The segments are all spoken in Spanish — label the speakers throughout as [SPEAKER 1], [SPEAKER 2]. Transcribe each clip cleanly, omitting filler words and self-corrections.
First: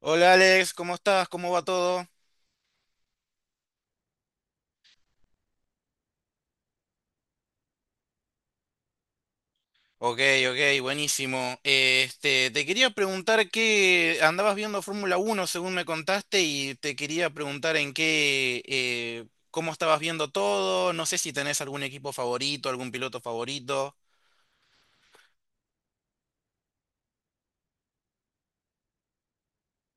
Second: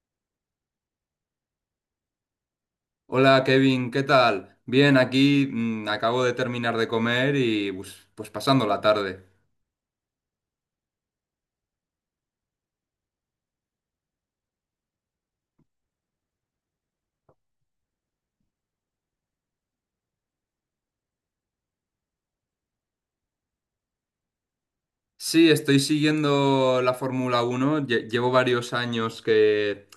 [SPEAKER 1] Hola Alex, ¿cómo estás? ¿Cómo va todo?
[SPEAKER 2] Hola Kevin, ¿qué tal? Bien, aquí acabo de terminar de comer y pues pasando la tarde.
[SPEAKER 1] Ok, ok, buenísimo. Te quería preguntar que andabas viendo Fórmula Uno, según me contaste, y te quería preguntar cómo estabas viendo todo. No sé si tenés algún equipo favorito, algún piloto favorito.
[SPEAKER 2] Sí, estoy siguiendo la Fórmula Uno. Llevo varios años que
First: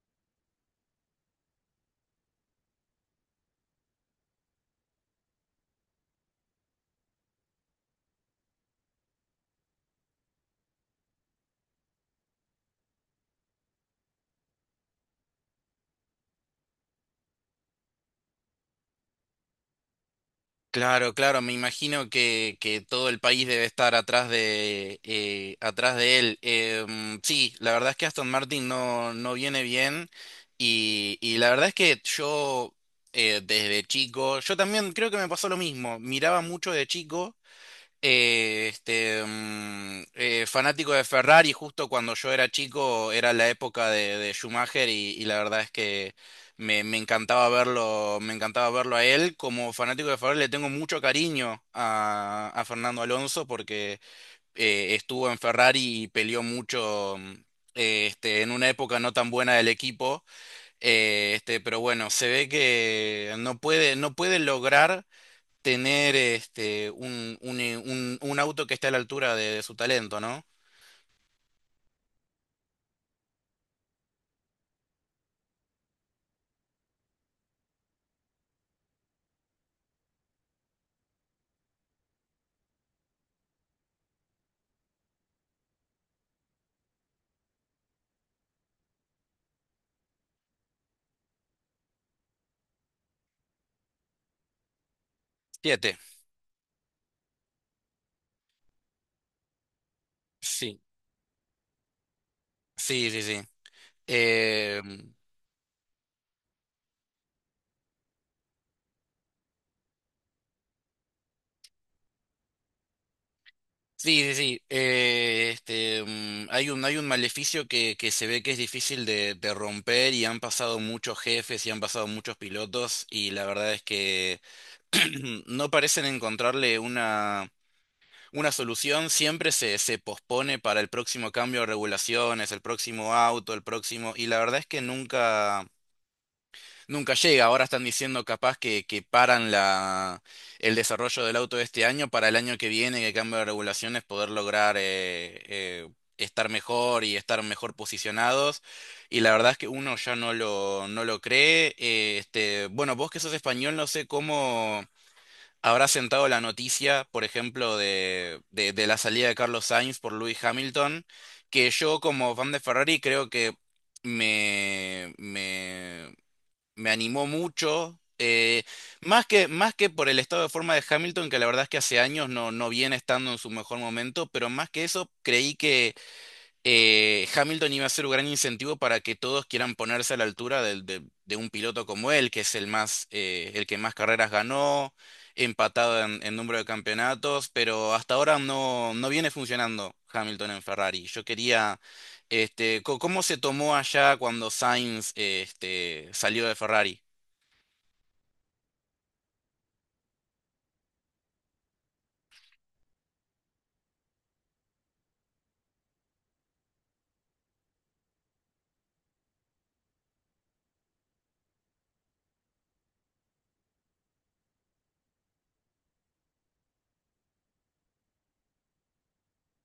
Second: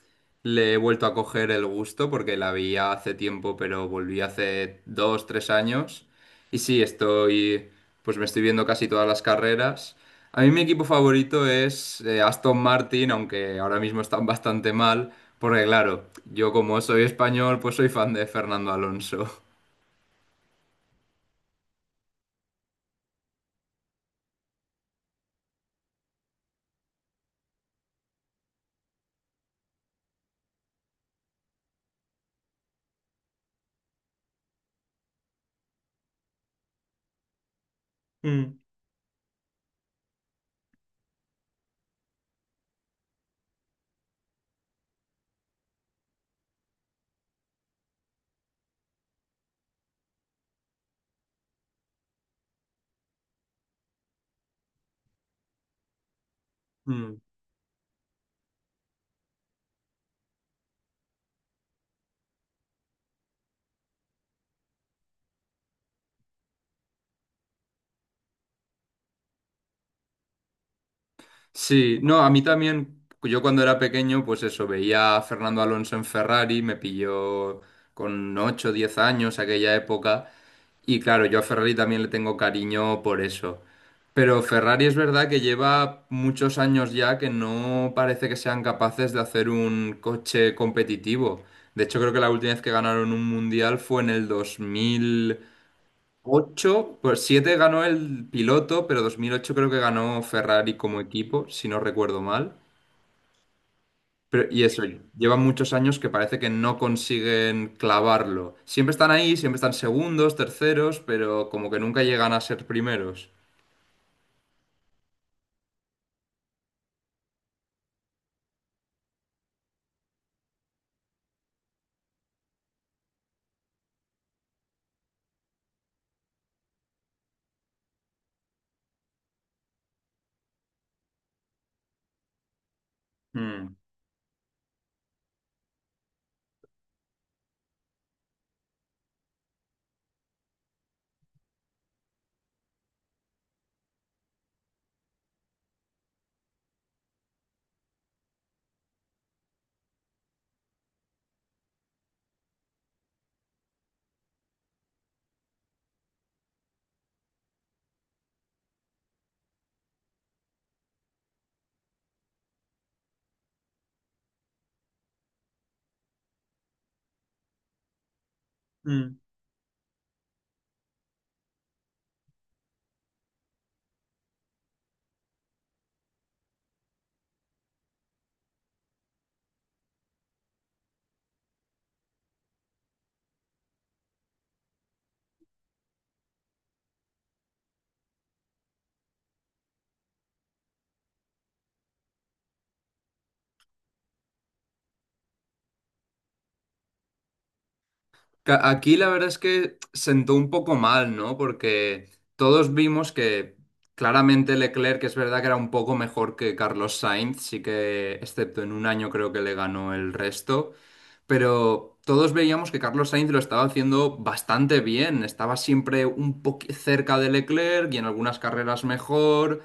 [SPEAKER 2] le he vuelto a coger el gusto porque la veía hace tiempo, pero volví hace dos, tres años. Y sí, pues me estoy viendo casi todas las carreras. A mí mi equipo favorito es Aston Martin, aunque ahora mismo están bastante mal, porque claro, yo como soy español, pues soy fan de Fernando Alonso.
[SPEAKER 1] Claro, claro, me imagino que todo el país debe estar atrás de él. Sí, la verdad es que Aston Martin no, no viene bien y la verdad es que yo desde chico, yo también creo que me pasó lo mismo, miraba mucho de chico
[SPEAKER 2] Mm.
[SPEAKER 1] fanático de Ferrari, justo cuando yo era chico era la época de Schumacher, y la verdad es que me encantaba verlo a él. Como fanático de Ferrari le tengo mucho cariño a Fernando Alonso porque estuvo en Ferrari y peleó mucho.
[SPEAKER 2] Mm.
[SPEAKER 1] En una época no tan buena del equipo, pero bueno, se ve que no puede, no puede lograr tener un, un auto que esté a la altura de su talento, ¿no?
[SPEAKER 2] Sí, no, a mí también, yo cuando era pequeño, pues eso, veía a Fernando Alonso en Ferrari, me pilló con 8, o 10 años aquella época, y claro, yo a Ferrari también le tengo cariño por eso. Pero Ferrari es verdad que lleva muchos años ya que no parece que sean capaces de hacer un coche competitivo. De hecho, creo que la última vez que ganaron un mundial fue en el 2000
[SPEAKER 1] Siete.
[SPEAKER 2] 8 por 7 ganó el piloto, pero 2008 creo que ganó Ferrari
[SPEAKER 1] Sí,
[SPEAKER 2] como equipo, si no recuerdo mal.
[SPEAKER 1] sí, sí, sí.
[SPEAKER 2] Pero, y
[SPEAKER 1] Eh,
[SPEAKER 2] eso, llevan muchos años que parece que no consiguen clavarlo. Siempre están ahí, siempre están segundos, terceros, pero como que nunca llegan a ser primeros.
[SPEAKER 1] sí, sí, sí. Hay un, hay un maleficio que se ve que es difícil de romper, y han pasado muchos jefes y han pasado muchos pilotos, y la verdad es que no parecen encontrarle una solución. Siempre se, se pospone para el próximo cambio de regulaciones, el próximo auto, el
[SPEAKER 2] Mm.
[SPEAKER 1] próximo. Y la verdad es que nunca. Nunca llega. Ahora están diciendo capaz que paran la, el desarrollo del auto de este año para el año que viene, que cambio de regulaciones, poder lograr estar mejor y estar mejor posicionados. Y la verdad es que uno ya no lo, no lo cree. Bueno, vos que sos español, no sé cómo habrá sentado la noticia, por ejemplo, de, de la salida de Carlos Sainz por Lewis Hamilton, que yo como fan de Ferrari creo que me, me me animó mucho.
[SPEAKER 2] Mm.
[SPEAKER 1] Más que, más que por el estado de forma de Hamilton, que la verdad es que hace años no, no viene estando en su mejor momento, pero más que eso, creí que Hamilton iba a ser un gran incentivo para que todos quieran ponerse a la altura de un piloto como él, que es el más, el que más carreras ganó, empatado en número de campeonatos, pero hasta ahora no, no viene funcionando Hamilton en Ferrari. Yo quería. ¿Cómo se tomó allá cuando Sainz, salió de Ferrari?
[SPEAKER 2] Aquí la verdad es que sentó un poco mal, ¿no? Porque todos vimos que claramente Leclerc, que es verdad que era un poco mejor que Carlos Sainz, sí que, excepto en un año creo que le ganó el resto, pero todos veíamos que Carlos Sainz lo estaba haciendo bastante bien, estaba siempre un poco cerca de Leclerc y en algunas carreras mejor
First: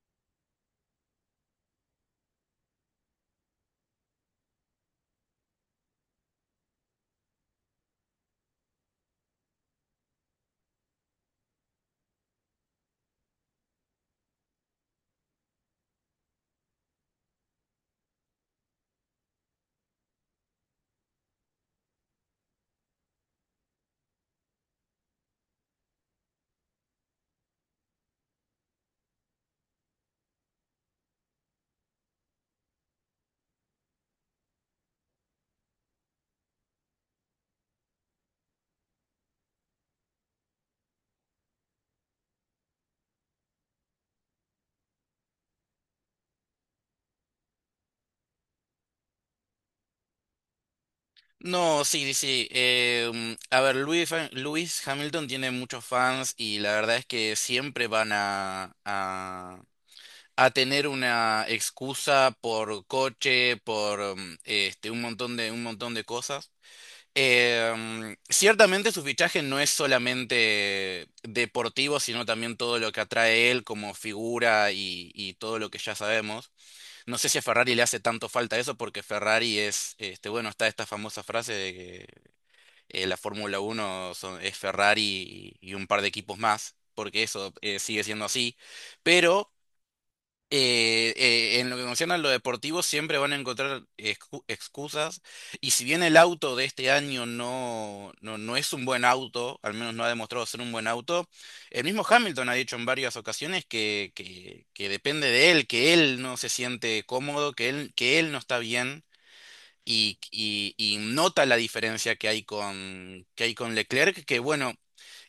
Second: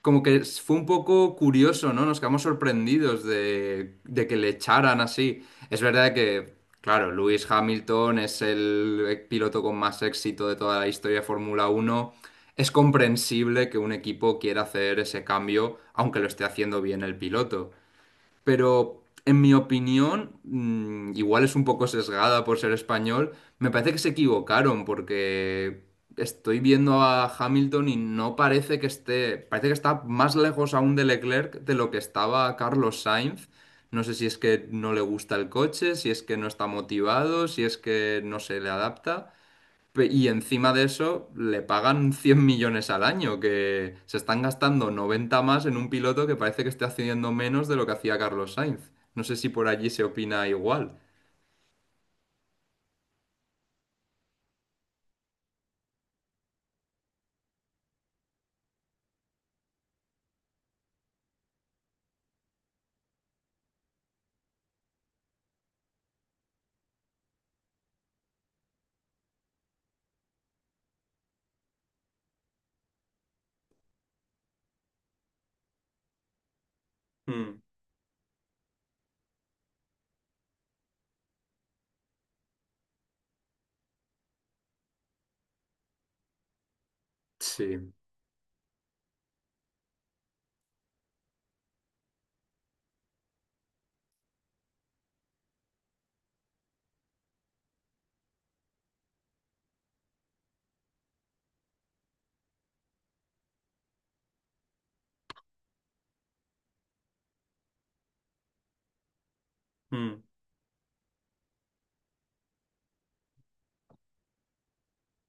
[SPEAKER 2] como que fue un poco curioso, ¿no? Nos quedamos sorprendidos de que le echaran así. Es verdad que, claro, Lewis Hamilton es el piloto con más éxito de toda la historia de Fórmula Uno. Es comprensible que un equipo quiera hacer ese cambio, aunque lo esté haciendo bien el piloto, pero en mi opinión, igual es un poco sesgada por ser español, me parece que se equivocaron porque estoy viendo a Hamilton y no parece que esté, parece que está más lejos aún de Leclerc de lo que estaba Carlos Sainz. No sé si es que no le gusta el coche, si es que no está motivado, si es que no se le adapta. Y encima de eso le pagan 100 millones al año, que se están gastando 90 más en un piloto que parece que está haciendo menos de lo que hacía Carlos Sainz. No sé si por allí se opina igual.
[SPEAKER 1] No, sí, sí. A ver, Lewis Hamilton tiene muchos fans y la verdad es que siempre van a tener una excusa por coche, por un montón de cosas. Ciertamente su fichaje no es solamente deportivo, sino también todo lo que atrae él como figura y todo lo que ya sabemos. No sé si a
[SPEAKER 2] Mm,
[SPEAKER 1] Ferrari le hace tanto falta eso porque Ferrari es, bueno, está esta famosa frase de que la Fórmula Uno es Ferrari y un par de equipos más, porque eso
[SPEAKER 2] Sí.
[SPEAKER 1] sigue siendo así. Pero en lo que concierne a lo deportivo siempre van a encontrar excusas. Y si bien el auto de este año no, no, no es un buen auto, al menos no ha demostrado ser un buen auto, el mismo Hamilton ha dicho en varias ocasiones que depende de él, que él no se siente cómodo, que él no está bien y,
[SPEAKER 2] Mm,
[SPEAKER 1] y nota la diferencia que hay con Leclerc, que bueno,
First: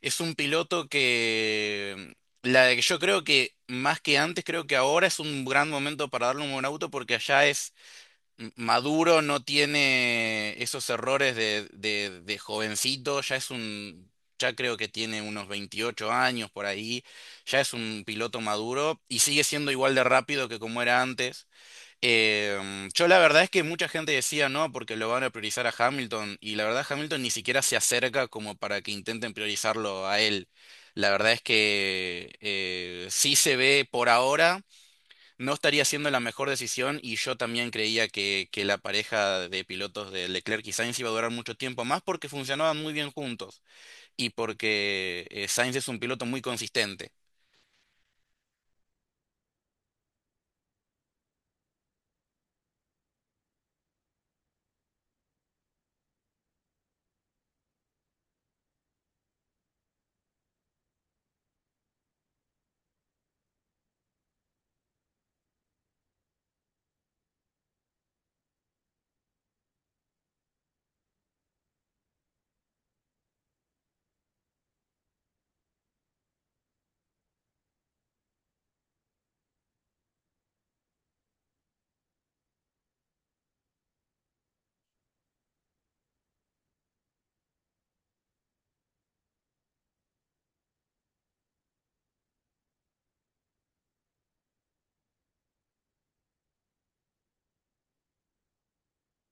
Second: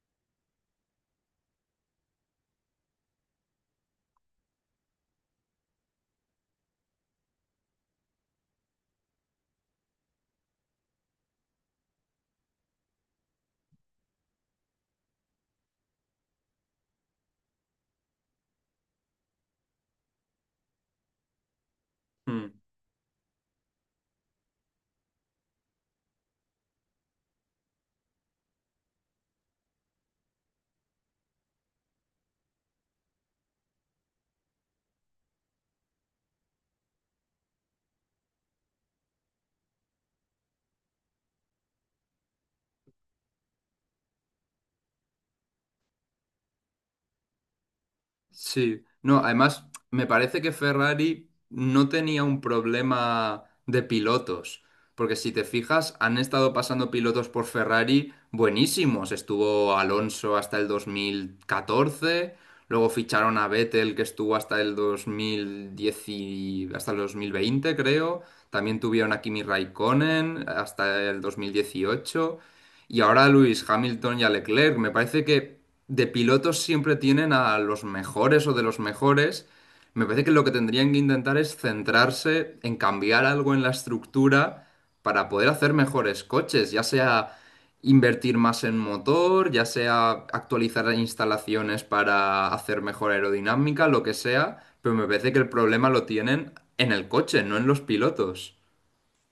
[SPEAKER 1] es un piloto que la de que yo creo que más que antes, creo que ahora es un gran momento para darle un buen auto porque allá es maduro, no tiene esos errores de jovencito, ya es un, ya creo que tiene unos 28 años por ahí, ya es un piloto maduro y sigue siendo igual de rápido que como era antes.
[SPEAKER 2] mm.
[SPEAKER 1] Yo la verdad es que mucha gente decía no, porque lo van a priorizar a Hamilton, y la verdad Hamilton ni siquiera se acerca como para que intenten priorizarlo a él. La verdad es que sí se ve por ahora, no estaría siendo la mejor decisión, y yo también creía que la pareja de pilotos de Leclerc y Sainz iba a durar mucho tiempo más porque funcionaban muy bien juntos, y porque Sainz es un piloto muy consistente.
[SPEAKER 2] Sí, no, además me parece que Ferrari no tenía un problema de pilotos, porque si te fijas, han estado pasando pilotos por Ferrari buenísimos. Estuvo Alonso hasta el 2014, luego ficharon a Vettel que estuvo hasta el 2010 hasta el 2020, creo. También tuvieron a Kimi Raikkonen hasta el 2018. Y ahora Luis Hamilton y a Leclerc, me parece que de pilotos siempre tienen a los mejores o de los mejores. Me parece que lo que tendrían que intentar es centrarse en cambiar algo en la estructura para poder hacer mejores coches, ya sea invertir más en motor, ya sea actualizar las instalaciones para hacer mejor aerodinámica, lo que sea, pero me parece que el problema lo tienen en el coche, no en los pilotos.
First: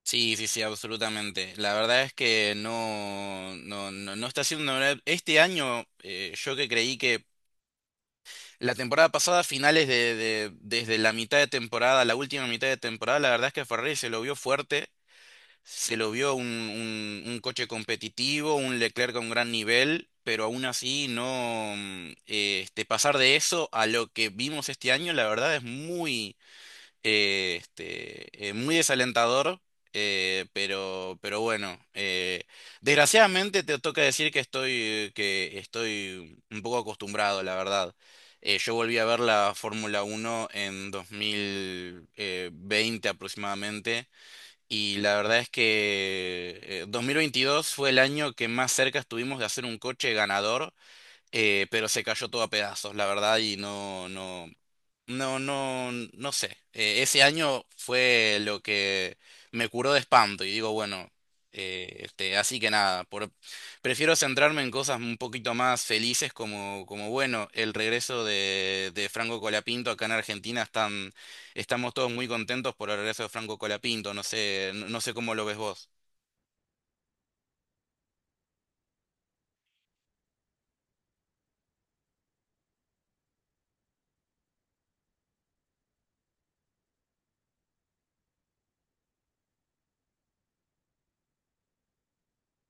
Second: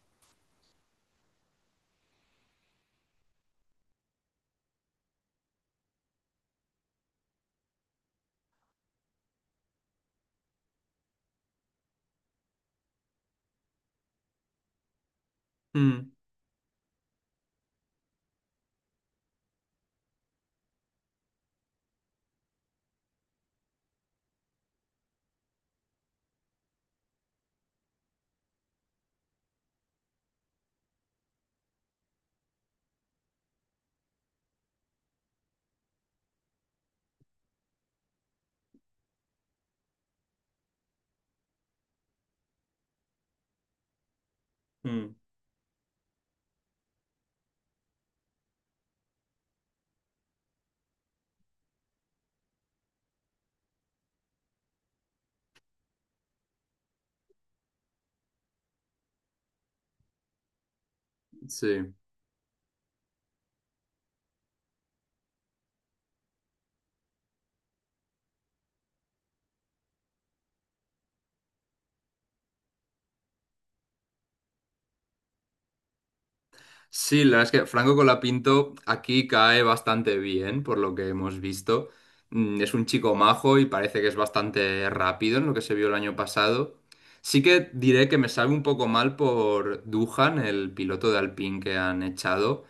[SPEAKER 1] Sí, sí, sí, absolutamente. La verdad es que no, no, no, no está siendo una verdad. Este año, yo que creí que la temporada pasada, finales desde la mitad de temporada, la última mitad de temporada, la verdad es que Ferrari se lo vio fuerte, se lo
[SPEAKER 2] Mm,
[SPEAKER 1] vio un, un coche competitivo, un Leclerc con gran nivel, pero aún así no, pasar de eso a lo que vimos este año, la verdad es muy muy desalentador, pero bueno, desgraciadamente te toca decir que estoy un poco acostumbrado, la verdad. Yo volví a ver la Fórmula Uno en 2020 aproximadamente y la
[SPEAKER 2] mm.
[SPEAKER 1] verdad es que 2022 fue el año que más cerca estuvimos de hacer un coche ganador, pero se cayó todo a pedazos, la verdad, y no, no, no, no, no sé. Ese año fue lo que me curó de espanto y digo, bueno,
[SPEAKER 2] Sí.
[SPEAKER 1] así que nada, por, prefiero centrarme en cosas un poquito más felices como, como bueno, el regreso de Franco Colapinto acá en Argentina, están, estamos todos muy contentos por el regreso de Franco Colapinto, no sé, no, no sé cómo lo ves vos.
[SPEAKER 2] Sí, la verdad es que Franco Colapinto aquí cae bastante bien, por lo que hemos visto. Es un chico majo y parece que es bastante rápido en lo que se vio el año pasado. Sí que diré que me sabe un poco mal por Duhan, el piloto de Alpine que han echado.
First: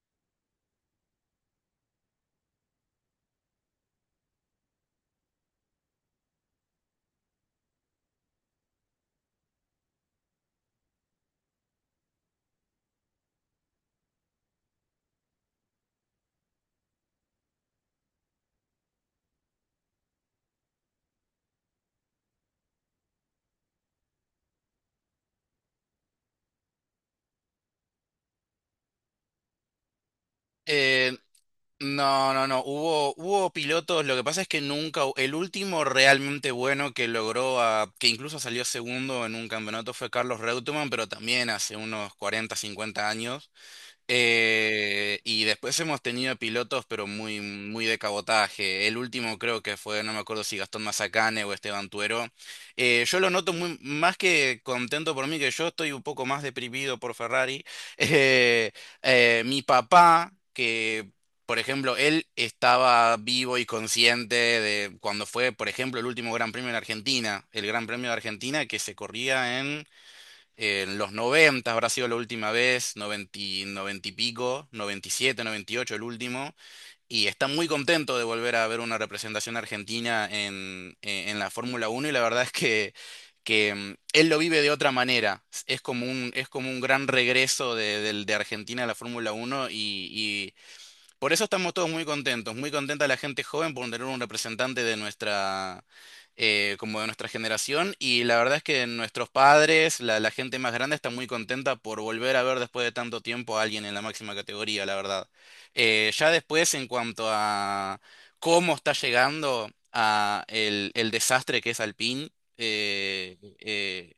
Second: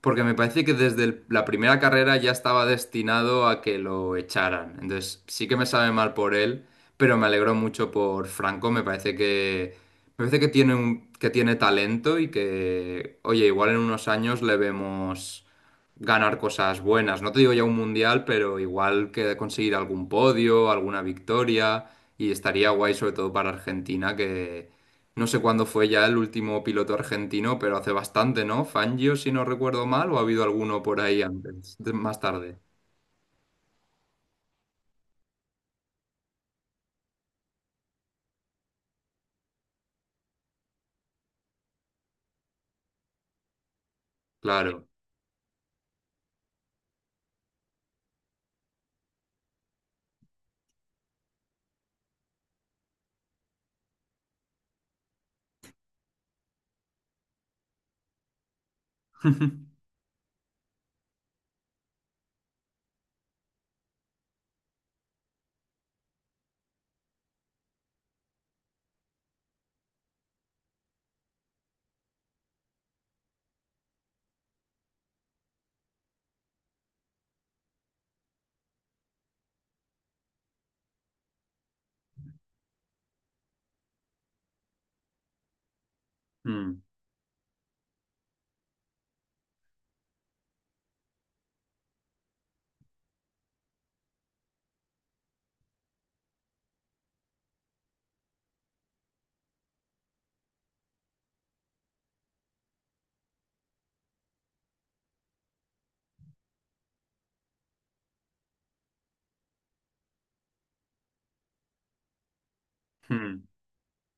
[SPEAKER 2] Porque me parece que desde la primera carrera ya estaba destinado a que lo echaran. Entonces sí que me sabe mal por él, pero me alegro mucho por Franco. Me parece que tiene un, que tiene talento y que, oye, igual en unos años le vemos ganar cosas buenas. No te digo ya un mundial, pero igual que conseguir algún podio, alguna victoria. Y estaría guay sobre todo para Argentina. No sé cuándo fue ya el último piloto argentino, pero hace bastante, ¿no? Fangio, si no recuerdo mal, o ha habido alguno por
[SPEAKER 1] Eh,
[SPEAKER 2] ahí antes, más
[SPEAKER 1] No, no,
[SPEAKER 2] tarde.
[SPEAKER 1] no. Hubo, hubo pilotos. Lo que pasa es que nunca, el último realmente bueno que logró, que incluso salió segundo en un campeonato fue Carlos Reutemann, pero también hace unos 40, 50 años.
[SPEAKER 2] Claro.
[SPEAKER 1] Y después hemos tenido pilotos, pero muy, muy de cabotaje. El último creo que fue, no me acuerdo si Gastón Mazacane o Esteban Tuero. Yo lo noto muy, más que contento por mí, que yo estoy un poco más deprimido por Ferrari. Eh, Mi papá, que por ejemplo, él estaba vivo y consciente de cuando fue, por ejemplo, el último Gran Premio en Argentina, el Gran Premio de Argentina que se corría en los 90 habrá sido la última vez, 90 y pico, 97, 98 el último, y está muy contento de volver a ver una representación argentina en, en la Fórmula uno, y la verdad es que él lo vive de otra manera, es como
[SPEAKER 2] Mm,
[SPEAKER 1] un gran regreso de, de Argentina a la Fórmula uno y, por eso estamos todos muy contentos, muy contenta la gente joven por tener un representante de nuestra, como de nuestra generación. Y la verdad es que nuestros padres, la gente más grande, está muy contenta por volver a ver después de tanto tiempo a alguien en la máxima categoría, la verdad. Ya después, en cuanto a cómo está llegando a el desastre que es Alpine, eh,
[SPEAKER 2] mm.
[SPEAKER 1] eh,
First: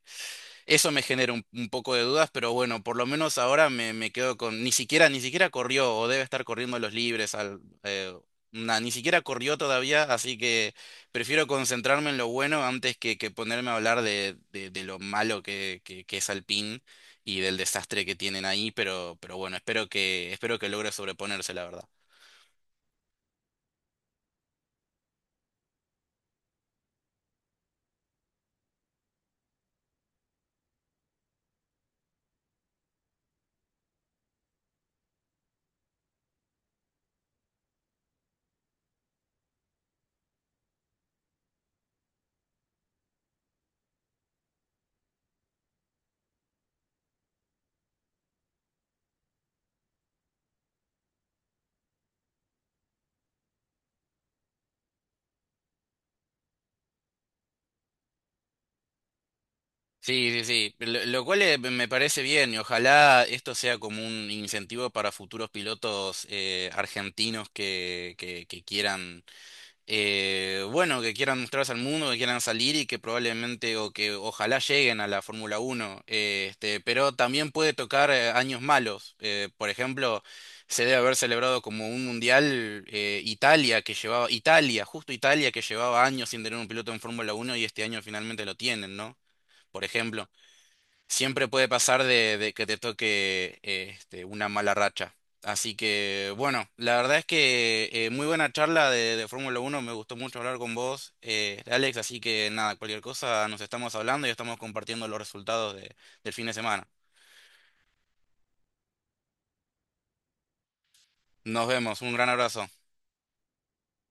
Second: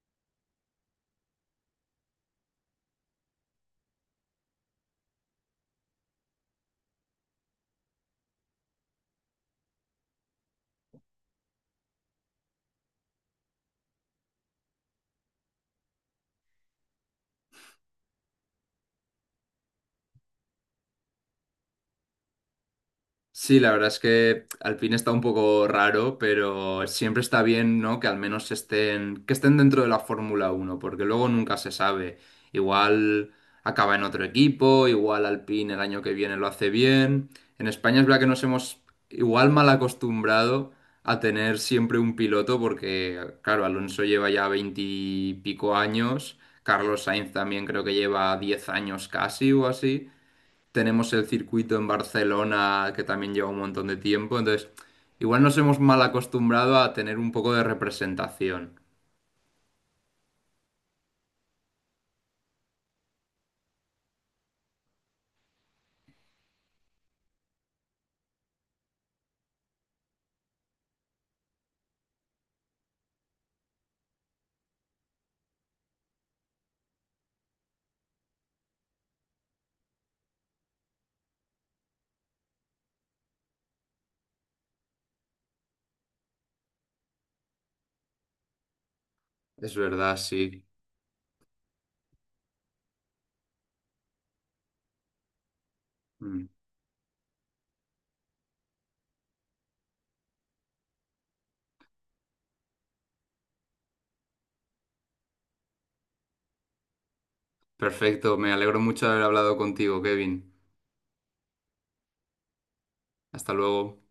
[SPEAKER 1] eso me genera un poco de dudas, pero bueno, por lo menos ahora me, me quedo con, ni siquiera, ni siquiera corrió o debe estar corriendo los libres al, na, ni siquiera corrió todavía, así que prefiero concentrarme en lo bueno antes que ponerme a hablar de, de lo malo que es Alpine y del desastre que tienen ahí, pero bueno, espero que logre sobreponerse, la verdad.
[SPEAKER 2] Sí, la verdad es que Alpine está un poco raro, pero siempre está bien, ¿no? Que al menos estén, que estén dentro de la Fórmula Uno, porque luego nunca se sabe. Igual acaba en otro equipo, igual Alpine el año que viene lo hace bien. En España es verdad que nos hemos igual mal acostumbrado a tener siempre un piloto, porque, claro, Alonso lleva ya veintipico años, Carlos Sainz también creo que lleva 10 años casi o así. Tenemos el circuito en Barcelona que también lleva un montón de tiempo, entonces igual nos hemos mal acostumbrado a tener un poco de representación.
[SPEAKER 1] Sí, sí, sí, lo cual me parece bien, y ojalá esto sea como un incentivo para futuros pilotos argentinos que quieran, bueno, que quieran mostrarse al mundo, que quieran salir y que probablemente o que ojalá lleguen a la Fórmula Uno. Pero también puede tocar años malos. Por ejemplo, se debe haber celebrado como un mundial Italia que llevaba, Italia, justo Italia que llevaba años sin tener un piloto en Fórmula Uno y este año finalmente lo tienen, ¿no?
[SPEAKER 2] Es
[SPEAKER 1] Por
[SPEAKER 2] verdad,
[SPEAKER 1] ejemplo.
[SPEAKER 2] sí.
[SPEAKER 1] Siempre puede pasar de que te toque una mala racha. Así que,
[SPEAKER 2] Mm.
[SPEAKER 1] bueno, la verdad es que muy buena charla de Fórmula 1, me gustó mucho hablar con vos, Alex, así que nada, cualquier cosa nos estamos hablando y estamos compartiendo los resultados del fin de semana.
[SPEAKER 2] Perfecto, me alegro mucho de haber hablado contigo, Kevin.
[SPEAKER 1] Nos vemos, un gran abrazo.
[SPEAKER 2] Hasta luego.